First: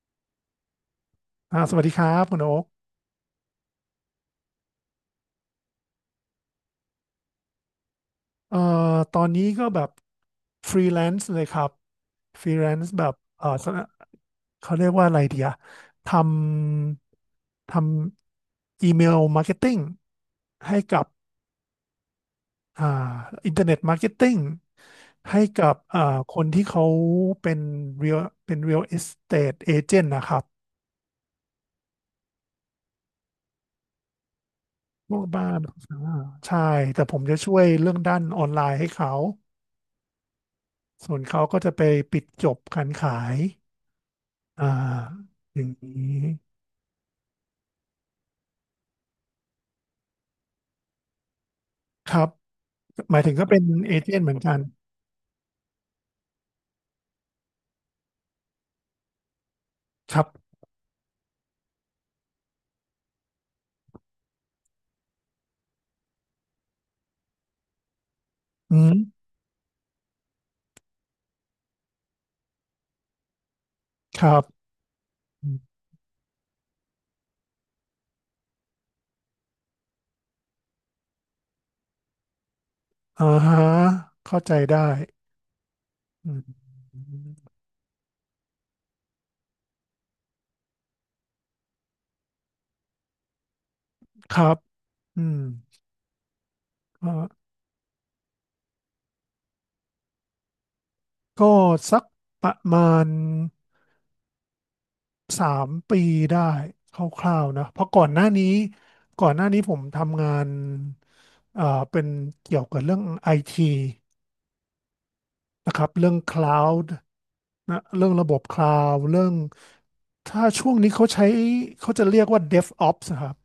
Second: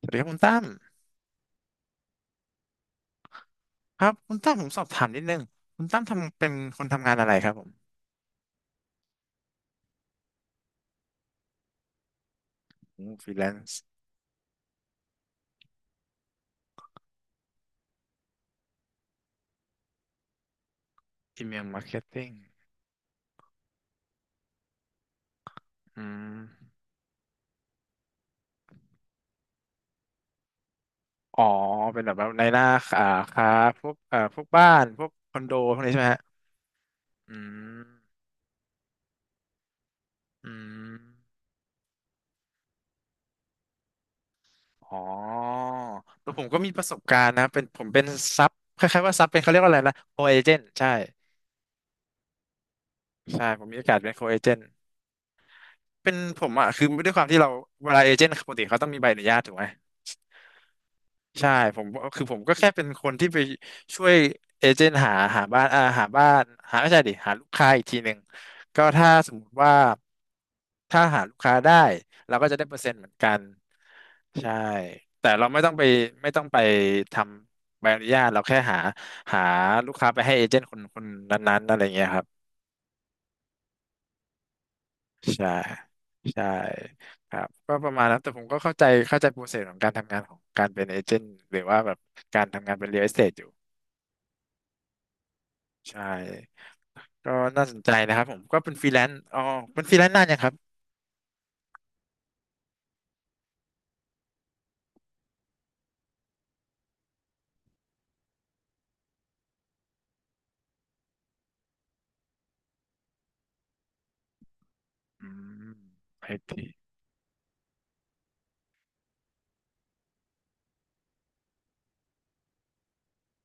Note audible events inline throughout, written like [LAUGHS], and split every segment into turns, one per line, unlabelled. สวัสดีครับคุณตั้ม
สวัสดีครับคุณโอ๊ก
ครับคุณตั้มผมสอบถามนิดนึงคุณตั้มทำเป็นคนทำงานอะไรครับผม
เอ่อตอนนี้ก็แบบฟรีแลนซ์เลยครับฟรีแลนซ์แบบ
ฟรีแลน
สน
ซ์
เขาเรียกว่าอะไรเดียทำทำอีเมลมาร์เก็ตติ้งให้กับ
อีเมลมาร์เก็ตติ้ง
อ่าอินเทอร์เน็ตมาร์เก็ตติ้งให้กับ
อืม
คนที่เขาเป็นเรียลเป็นเรียลเอสเตทเอเจนต์นะครับ
อ๋อเป็นแบบว่าในหน้าอ่าค้าพวกพวกบ้านพว
พ
ก
วก
คอน
บ้า
โด
น
พวกนี้ใช่ไหมฮะ
ใช่แต่ผมจะ
อื
ช่วย
ม
เรื่องด้านออนไลน์ให้เขา
อืม
ส่วนเขาก็จะไปปิดจบการขาย อ่า
อ๋อ
อย่างนี้
แล้วผมก็มีประสบการณ์นะเป็นผมเป็นซับคล้ายๆว่าซับเป็นเขาเรียกว่าอะไรนะโคเอเจนต์ใช่
ครับ หมายถึง
ใช่
ก็เป็
ผ
น
มมีโอ
เอ
กาสเป็
เจ
น
น
โค
ต์เหมื
เอ
อน
เจ
กั
น
น
ต์เป็นผมอ่ะคือด้วยความที่เราเวลาเอเจนต์ปกติเขาต้องมีใบอนุญาตถูกไหม
ครับ
ใช่ผมคือผมก็แค่เป็นคนที่ไปช่วยเอเจนต์หาบ้านหาบ้านหาไม่ใช่ดิหาลูกค้าอีกทีหนึ่ง
อื
ก็
ม
ถ้าสมมติว่าถ้าหาลูกค้าได้เราก็จะได้เปอร์เซ็นต์เหมือนกัน
ครับ
ใช่แต่เรา
อื
ไม่ต้อง
ม
ไปไม่ต้องไปทำใบอนุญาตเราแค่หาลูกค้าไปให้เอเจนต์คนคนนั้นๆอะไรเงี้ยครับ
อ่าฮะเข้าใจได้
ใช่
อืม
ใช่ครับก็ประมาณนั้นแต่ผมก็เข้าใจโปรเซสของการทำงานของการเป็นเอเจนต์หรือว่าแบบการทำงานเป็นเรียลเอสเตทอยู่
ครับอืม
ใช่
ก็
ก็น่าสนใจนะครับผมก็เป็นฟรีแลนซ์อ๋อเป็นฟรีแลนซ์นานยังครับ
ก็สักประมาณ3 ปีได้คร่าวๆนะ เพราะก่อนหน้านี้ ก่อนหน้านี้ผมทำงานเอ่อเป็นเกี่ยวกับเรื่องไอที
อืม
นะครับเรื่อง
ไอที
Cloud นะเรื่องระบบ Cloud เรื่องถ้าช่วงนี้เขาใช้เขาจะเรียกว่า DevOps นะครับ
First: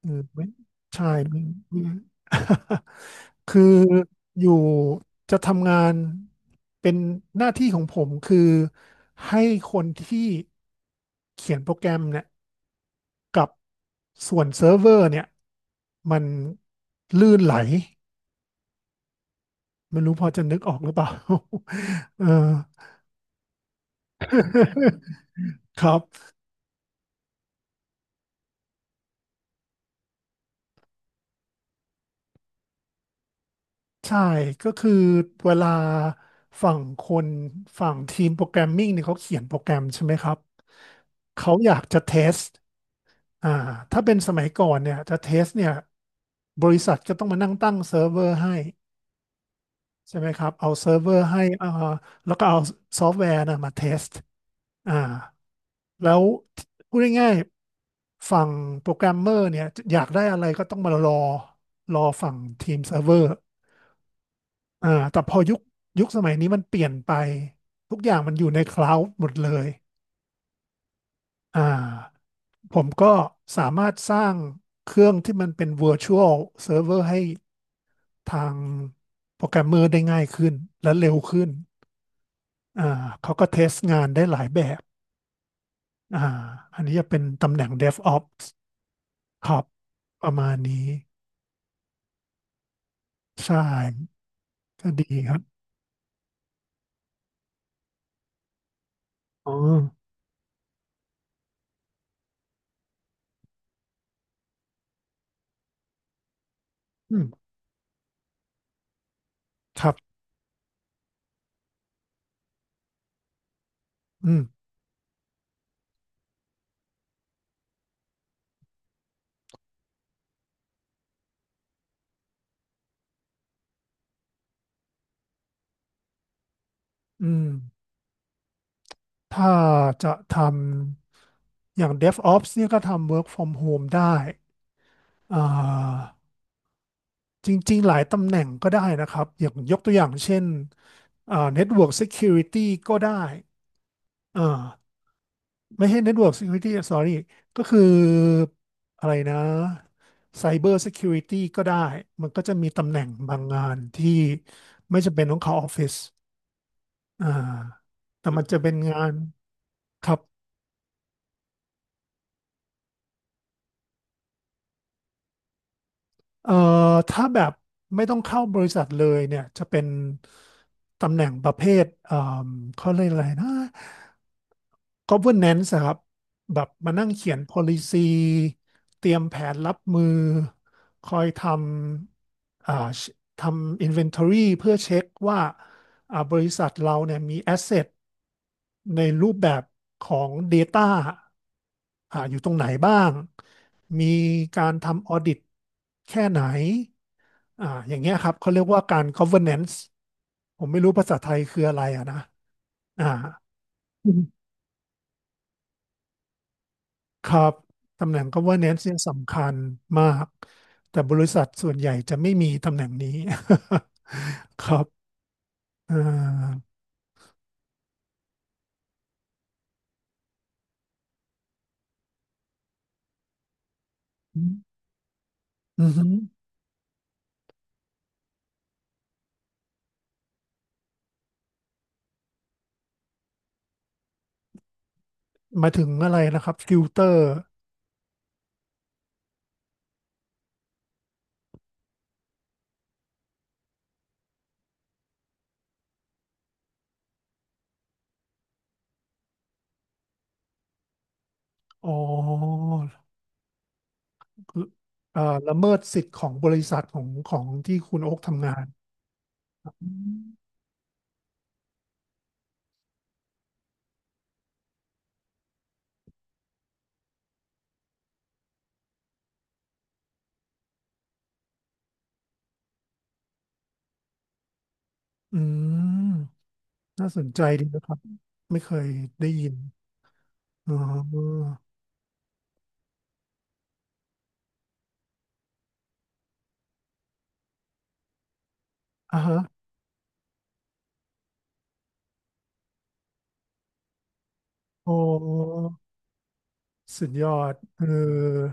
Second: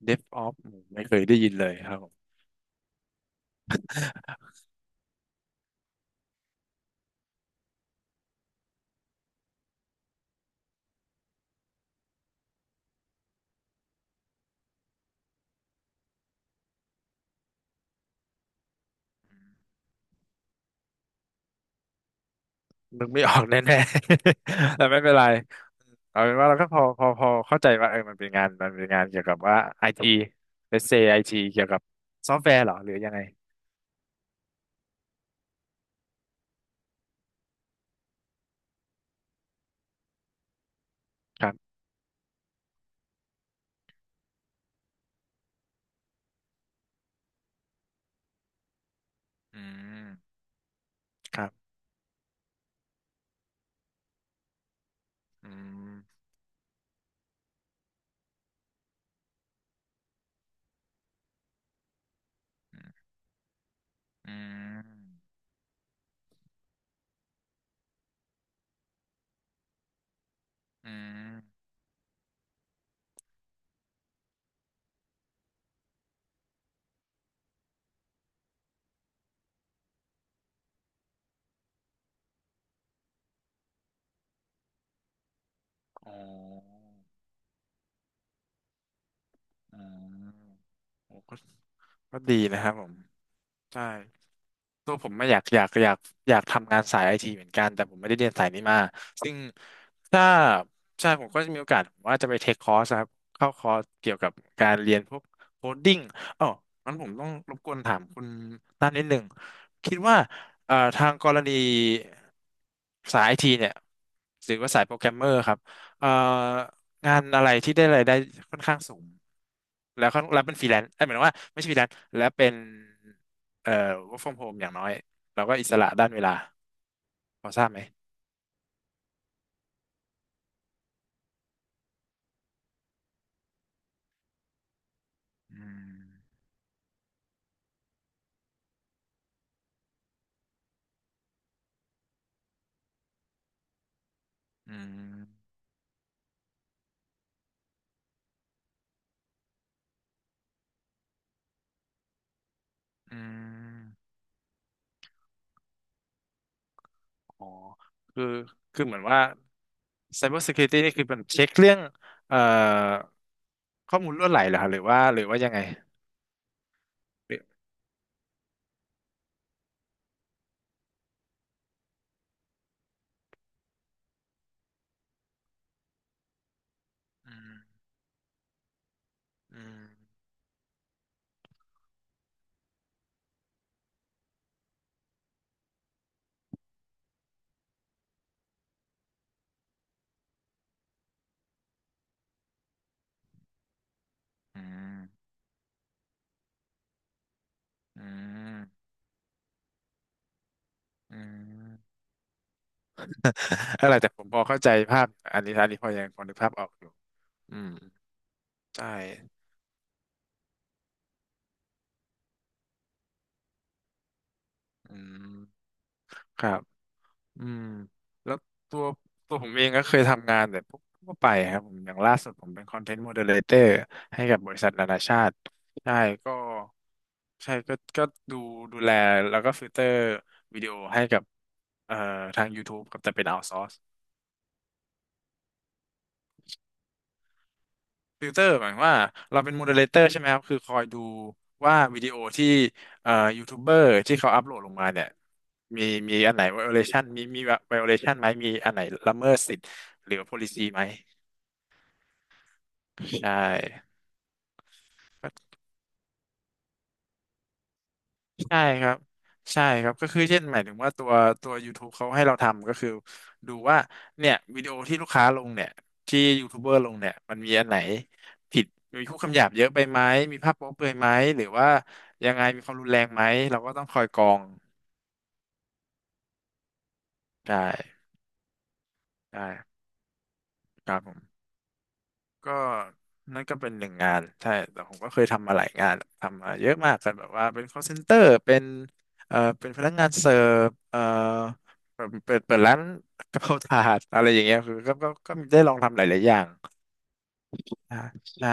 เอื
เดฟอ
ไม่
อฟไม่
ใช่
เคย
[LAUGHS]
ได้
ไม่
ยินเลย
ไม่
ครับผม
[LAUGHS] คืออยู่จะทำงานเป็นหน้าที่ของผมคือให้คนที่เขียนโปรแกรมเนี่ยกับส่วนเซิร์ฟเวอร์เนี่ยมันลื่นไหลไม่รู้พอจะนึกออกหรือเปล่า [LAUGHS] เออ
นึกไม่ออกแน่ๆ [LAUGHS] แต่ไม่เป็นไร
[LAUGHS] ครับ
เอาเป็นว่าเราก็พอเข้าใจว่าเออมันเป็นงานมันเป็นงานเกี่ยวกับว่าไอทีเลสเซไอทีเกี่ยวกับซอฟต์แวร์เหรอหรือยังไง
ใช่ก็คือเวลาฝั่งคนฝั่งทีมโปรแกรมมิ่งเนี่ยเขาเขียนโปรแกรมใช่ไหมครับ
ค
เขา
รั
อ
บ
ยากจะเทสอ่าถ้าเป็นสมัยก่อนเนี่ยจะเทสเนี่ยบริษัทก็ต้องมานั่งตั้งเซิร์ฟเวอร์ให้
อืม
ใช่ไหมครับเอาเซิร์ฟเวอร์
ค
ให้
รับ
แล้วก็เอาซอฟต์แวร์นะมาเทสอ่า
อืม
แล้วพูดง่ายๆฝั่งโปรแกรมเมอร์เนี่ยอยากได้อะไรก็ต้องมารอรอฝั่งทีมเซิร์
อ
ฟเวอร์
ื
แต่
ม
พอยุคยุคสมัยนี้มันเปลี่ยนไปทุกอย่างมันอยู่ในคลาวด์หมดเลย
อื
อ่า
ม
ผมก็สามารถสร้างเครื่องที่มันเป็น virtual server ให้ทางโปรแกรมเมอร์ได้ง่ายขึ้นและเร็วขึ้นอ่าเขาก็เทสงานได้หลายแบบ
อ๋
อ่าอั
อ
นนี้จะเป็นตำแหน่ง DevOps ครับ
อืม
ประมาณนี้
โอ้ก็ดีนะครับผม
ใช่
ใช่
ก็
ตัว
ดี
ผมไม่
ค
อ
รั
ยา
บ
กอยากอยากอยากทำงานสายไอทีเหมือนกันแต่ผมไม่ได้เรียนสายนี้มาซึ่ง
อ๋อ
ถ้าใช่ผมก็จะมีโอกาสผมว่าจะไปเทคคอร์สครับเข้าคอร์สเกี่ยวกับการเรียนพวกโคดดิ้งอ๋องั้นผม
อืม
ต้องรบกวนถามคุณด้านนิดหนึ่ง
ครั
คิด
บ
ว่าทางกรณีสายไอทีเนี่ย
อืม
หรือว่าสายโปรแกรมเมอร์ครับเอ่องานอะไรที่ได้รายได้ค่อนข้างสูงแล้วค่อนแล้วเป็นฟรีแลนซ์เอ้ยหมายถึงว่าไม่ใช่ฟรีแลนซ์แล้วเป็น เอ่อ work from home อย่างน้อยเราก็อิสระด้านเวลา
อื
พ
ม
อทราบไหม
ถ้าจะทำ อย่าง DevOps เนี่ยก็ทำ Work from Home ได้อ่า
อืม
จริงๆ หลายตำแหน่งก็ได้นะครับ อย่างยกตัวอย่างเช่นNetwork Security ก็ได้อ่
อื
า
ม
ไม่ใช่ Network Security sorry ก็คืออะไรนะ Cyber Security ก็ได้ มันก็จะมีตำแหน่ง
อื
บางงาน
ม
ที่ไม่จำเป็นต้องเข้าออฟฟิศอ่า
อ๋อคือ
แต่มันจะเป็น
คือเหมื
งา
อน
น
ว่า
ครับ
Cyber Security นี่คือเป็นเช็คเรื่องเอ่อข้อมูลรั่วไหลเหรอครับหรือว่าหรือว่ายังไง
เอ่อถ้า
หรื
แบ
อ
บไม่ต้องเข้าบริษัทเลยเนี่ยจะเป็นตำแหน่งประเภทเอ่มเขาเรียกอะไรนะ governance อะครับแบบมานั่งเขีย
อื
น
ม
policy เตรียมแผน
อื
รับ
ม
มือคอยทำทำ inventory เพื่อเช็คว่าบริษัทเราเนี่ยมี asset ในรูปแบบของ Data อยู่ตรงไหนบ้างมี
อื
การ
ม
ทำ Audit แค่ไหน อย่าง
อื
เงี้ยครับเขาเรียกว่า
ม
การ governance ผมไม่รู้ภาษา
อื
ไทยคือ
ม
อะไรอะนะอ่า
[LAUGHS] อะไรแต่ผมพอเข้าใจภาพอันนี้อันนี้พอยังพอนึกภาพออกอยู่
ครับ
อืม
ตำแหน่ง governance
ใช่
เนี่ยสำคัญมากแต่บริษัทส่วนใหญ่จะไม่มีตำแหน่งนี้ [LAUGHS] ครับ
อืม
อ่
ครั
า
บ อืมแล้วตัวตัวผมเองก็เคยทำงานแบบพวกทั่วไปครับผมอย่างล่าสุดผมเป็นคอนเทนต์โมเดเลเตอร์ให้กับบริษั
อ
ทนานาชาติ
ือ
ใช่
หือ
ก็ใช่ก็ดูดูแลแล้วก็ฟิลเตอร์วิดีโอให้กับเอ่อทาง YouTube กับแต่เป็นเอา s o ซอร์
มาถึงอะไรนะครับติวเตอร์
ฟิลเตอร์หมายความว่าเราเป็นโมเดเลเตอร์ใช่ไหมครับคือคอยดูว่าวิดีโอที่เอ่อยูทูบเบอร์ที่เขาอัพโหลดลงมาเนี่ยมีมีอันไหน violation มี violation ไหมมีอันไหนละเมิดสิทธิ์หรือ policy ไหม
อ๋อ
ใช่
คืออ่าละเมิดสิทธิ์ของบริษัทของของที่คุณโอ๊คทำงา
ใช่
น
ครับใช่ค
อื
รับก็คือเช่
ม
นหมายถึงว่าตัว YouTube เขาให้เราทำก็คือดูว่าเนี่ยวิดีโอที่ลูกค้าลงเนี่ยที่ยูทูบเบอร์ลงเนี่ยมันมีอันไหนผิดมีพูดคำหยาบเยอะไปไหมมีภาพโป๊เปลือยไหมหรือว่ายังไงมีความรุนแรงไหมเราก็ต้องคอยกรอง
อืมน่าสนใจ
ใช่
ดีนะครับไม่เคยได้ยิน
ใช่
อ๋
ครับผม
อ
ก็นั่นก็เป็นหนึ่งงานใช่แต่ผมก็เคยทำมาหลายงานทำมาเยอะมากกันแบบว่าเป็น call center เป็น
อ่าฮะ
เป็นพนักงานเสิร์ฟเปิดร้านกะเพราถาดอะไรอย่างเงี้ยคือก็
โอ้
ก็ก็ได้ลองทำหลายๆอย่าง
สุดยอดเอ
อ่าใช่
อ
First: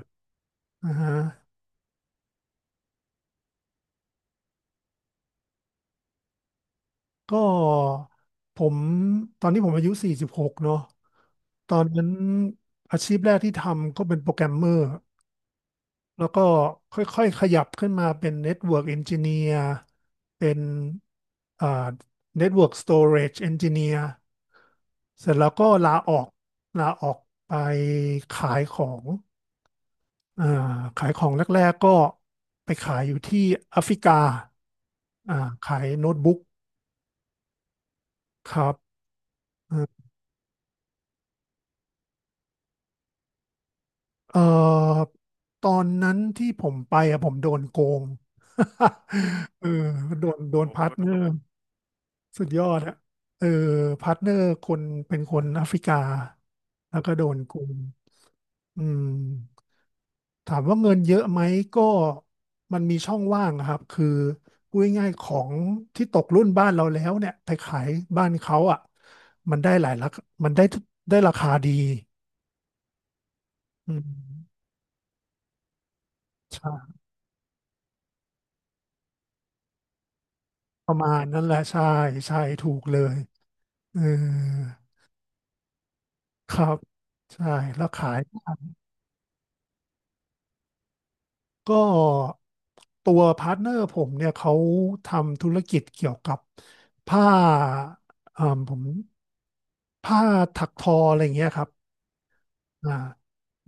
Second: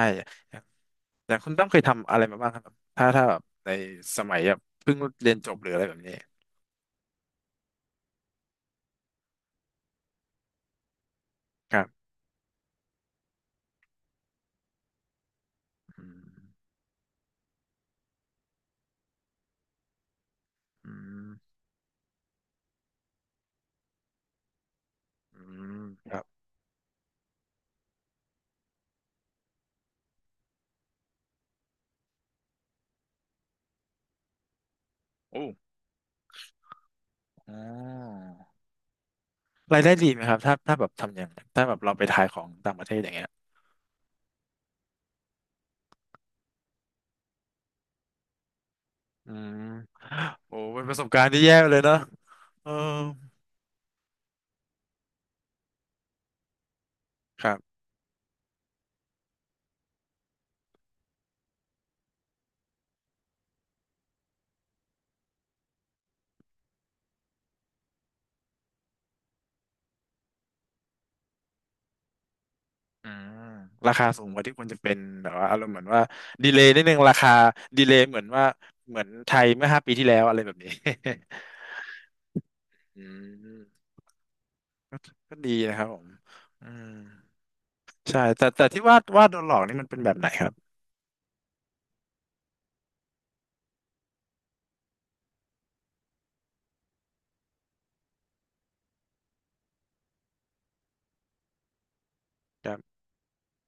อ่าฮะ
แต่คุณต้องเคยทำอะไรมาบ้างครับถ้าถ้าแบบในสมัยแบบเพิ่งเรียนจบหรืออะไรแบบนี้
ก็ผมตอนนี้ผมอายุ46เนาะตอ
ครั
น
บ
นั้นอาชีพแรกที่ทำก็เป็นโปรแกรมเมอร์
อื
แล้วก็
ม
ค่อยๆขยับขึ้นมาเป็นเน็ตเวิร์กเอนจิเนียร์เป็น
อืม
อ่าเน็ตเวิร์กสโตเรจเอนจิเนียร์เสร็จ
อื
แล้วก็
ม
ลาอ
ค
อ
รับ
กลาออกไปขายของอ่าขายของแรกๆก็ไปขายอยู่ที่แอฟริกา อ่า
โอ้
ขายโน้ตบุ๊ก
อ๋อ
ครับ
รายได้
อ่า
ดีไหมครับถ้าถ้าแบบทำอย่างถ้าแบบเราไปขายของต่างประเทศอย่างเงี้ย
เอ่อตอนนั้นที่ผมไปอะผมโดนโกง
อืม
[LAUGHS] เออโดน
โอ้
โดน
เป็
พา
น
ร์
ป
ท
ระส
เน
บ
อ
การ
ร์
ณ์ที่แย่เลยเนอะ
สุดยอ
เออ
ดอะเออพาร์ทเนอร์คนเป็นคนแอฟริกาแล้วก็โดน
ค
โก
รับ
งอืมถามว่าเงินเยอะไหมก็มันมีช่องว่างอะครับคือพูดง่ายๆของที่ตกรุ่นบ้านเราแล้วเนี่ยไปขายบ้านเขาอ่ะมันได้หลายราคามันได้ได้ราคาดี
อืม
อื
ราคาสูงกว่าที่ค
ม
วรจะเป็นแบบว่าอารมณ์เหมือนว่าดีเลย์นิดนึ
ใช่
งราคาดีเลย์เหมือนว่าเหมือนไทยเมื่อ5 ปีที่แล้วอะไรแบบนี้
ประมาณนั้นแหละใช่ใช่ถูกเล
[LAUGHS] อื
ย
ม
เออ
ก็ดีนะครับผม
ครั
อื
บ
ม
ใช่แล้วขาย
ใช่แต่ที่ว่าโดนหลอกนี่มันเป็นแบบไหนครับ
ก็ตัวพาร์ทเนอร์ผมเนี่ยเขาทำธุรกิจเกี่ยวกับผ้าผมผ้าถักทออะไรอย่างเงี้ยครับ
ครั
อ่า
บ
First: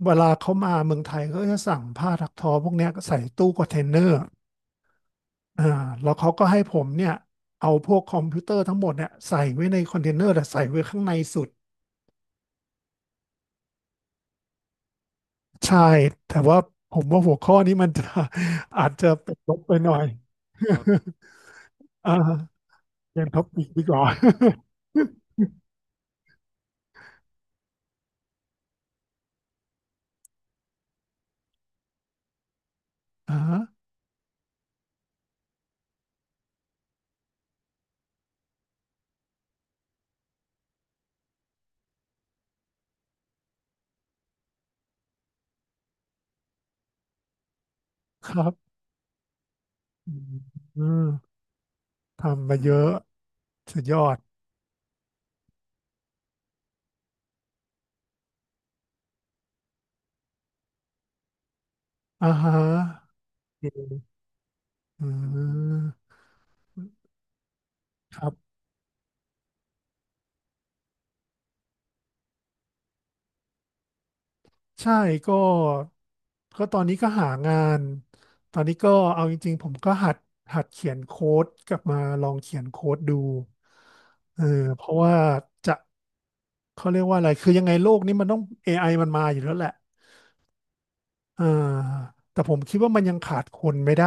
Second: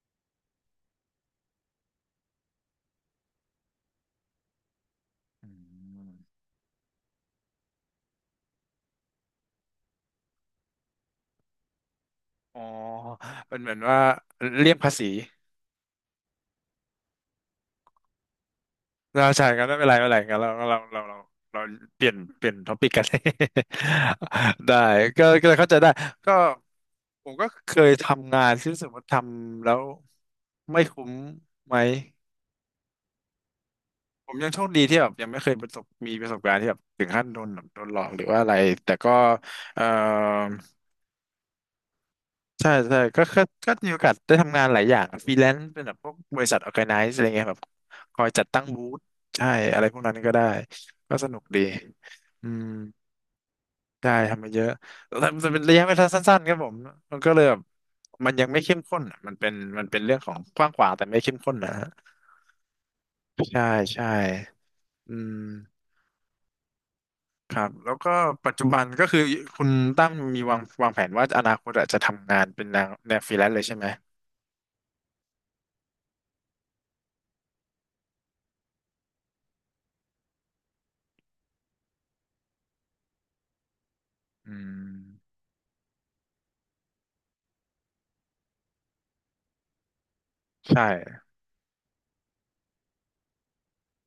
เวลาเขามาเมืองไทยก็จะสั่งผ้าถักทอพวกเนี้ยใส่ตู้คอนเทนเนอร์
อื
อ่าแล้
ม
วเขาก็ให้ผมเนี่ยเอาพวกคอมพิวเตอร์ทั้งหมดเนี่ยใส่ไว้ในคอนเทนเนอร์แต่ใส่ไว้ข้างในสุด
อ๋อเป็นเหมือนว่าเลี่ยงภาษี
ใช่ แต่ว่าผมว่าหัวข้อนี้มันจะ [LAUGHS] อาจจะ
เรา
เป็น
ใช่
ลบ
กัน
ไป
ไม่เป็
ห
น
น่
ไร
อย
ไม่เป็นไรกันเรา
[LAUGHS] ค
เรา
รั
เราเราเราเปลี่
อ่า
ยนเปลี่ยนท็อปิกกัน
[LAUGHS] เปียนท็อปิกดีกว่า
[LAUGHS] ได้ก็เลยเข้าใจได้ก็ผมก็เคยทำงานที่รู้สึกว่าทำแล้วไม่คุ้มไหม
[LAUGHS] อ่า
ผมยังโชคดีที่แบบยังไม่เคยประสบมีประสบการณ์ที่แบบถึงขั้นโดนแบบโดนหลอกหรือว่าอะไรแต่ก็เอ่อ ใช่ใช่ก็มีโอกาสได้ทำงานหลายอย่างฟรีแลนซ์เป็นแบบพวกบริษัทออร์แกไนซ์อะไรเงี้ยแบบคอ
ค
ย
รั
จัดตั้ง
บ
บูธใช่อะไรพวก
อื
นั้นก็
ม
ได้
อืม
ก็สนุกดีอื
ทำมา
ม
เยอะสุดยอ
ได้
ด
ทำมาเยอะแต่แต่เป็นระยะเวลาสั้นๆครับผมมันก็เลยแบบมันยังไม่เข้มข้นอะมันเป็นมันเป็นเรื่องของกว้างขวางแต่ไม่เข้มข้นนะฮะ
อ่าฮะ
ใช่
อื
ใช่
มอื
อืม
ม
ครับแล้วก็
ครับ
ปัจจุบันก็คือคุณตั้มมีวางแผนว่าอนาคตอะจะทำงานเป็นแนวฟรีแลนซ์เลยใช่ไหม
ใช่ก็ก็ตอนนี้ก็หางานตอนนี้ก็เอาจริงๆผมก็หัดหัดเขียนโค้ดกลับมาลองเขียนโค้ดดูเออ
อื
เพราะว่า
ม
จะเขาเรียกว่าอะไรคือยังไงโลกนี้มันต้อง AI มันมาอยู่แล้วแหละ
ใช่
อ่าแต่ผมคิดว่ามันยังขาดคนไม่ได้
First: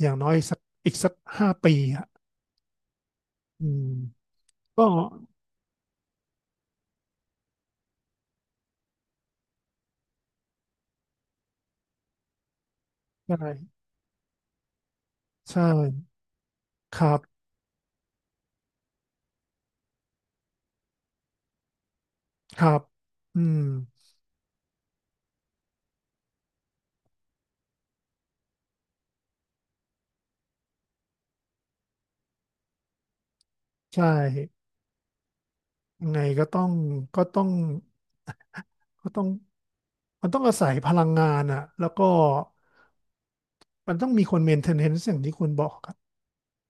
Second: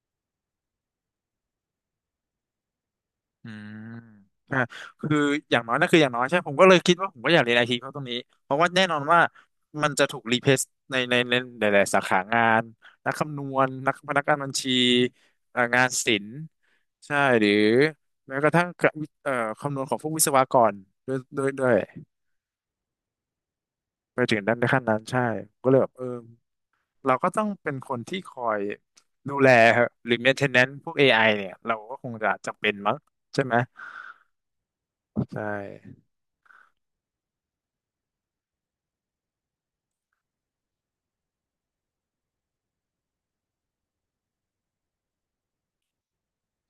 อย่างน้อยสักอีกสัก5 ปีอ่ะ
อื
อื
ม
ม
อ่า
ก็
คืออย่างน้อยนั่นคืออย่างน้อยใช่ผมก็เลยคิดว่าผมก็อยากเรียนไอทีเพราะตรงนี้ เพราะว่าแน่นอนว่ามันจะถูกรีเพลซในหลายๆสาขางานนัก
ใ
คำนวณ
ช่
นักพนักงานบัญชี
ใช่
งานศิลป์
ครั
ใช่
บ
หรือแม้กระทั่งกะวิคำนวณของพวกวิศวกรด้วย
ครับอืม
ไปถึงด้านในขั้นนั้นใช่ผมก็เลยแบบเออเราก็ต้องเป็นคนที่คอยดูแลหรือ maintenance พวกเอไอเนี่ยเราก็คงจะจำเป็นมั้งใช่ไหม
ใช่
ใช่
ยังไงก็ต้องก็ต้อง ก็ต้องมันต้องอาศัยพลังงานอะแล้วก็มันต้องมีคนเมนเทนแนนซ์อย่างที่คุณบอกครับ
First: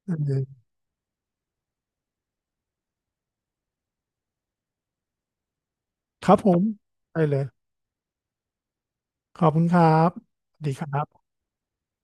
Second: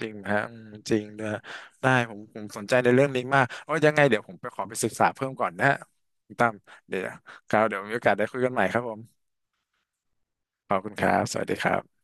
จ
เอ
ริง
อ
ฮะอืมจริงนะได้ผมผมสนใจในเรื่องนี้มากโอ้ยยังไงเดี๋ยวผมไปขอไปศึกษาเพิ่มก่อนนะฮะ
ค
คุ
รั
ณ
บผ
ตั้ม
ม
เดี๋ยว
ได้เลย
ครับเดี๋ยวมีโอกาสได้คุยกันใหม่ครับผม
ขอบคุณครับสวัส
ข
ดี
อบ
ค
คุ
รั
ณครั
บ
บสวัสดีครับ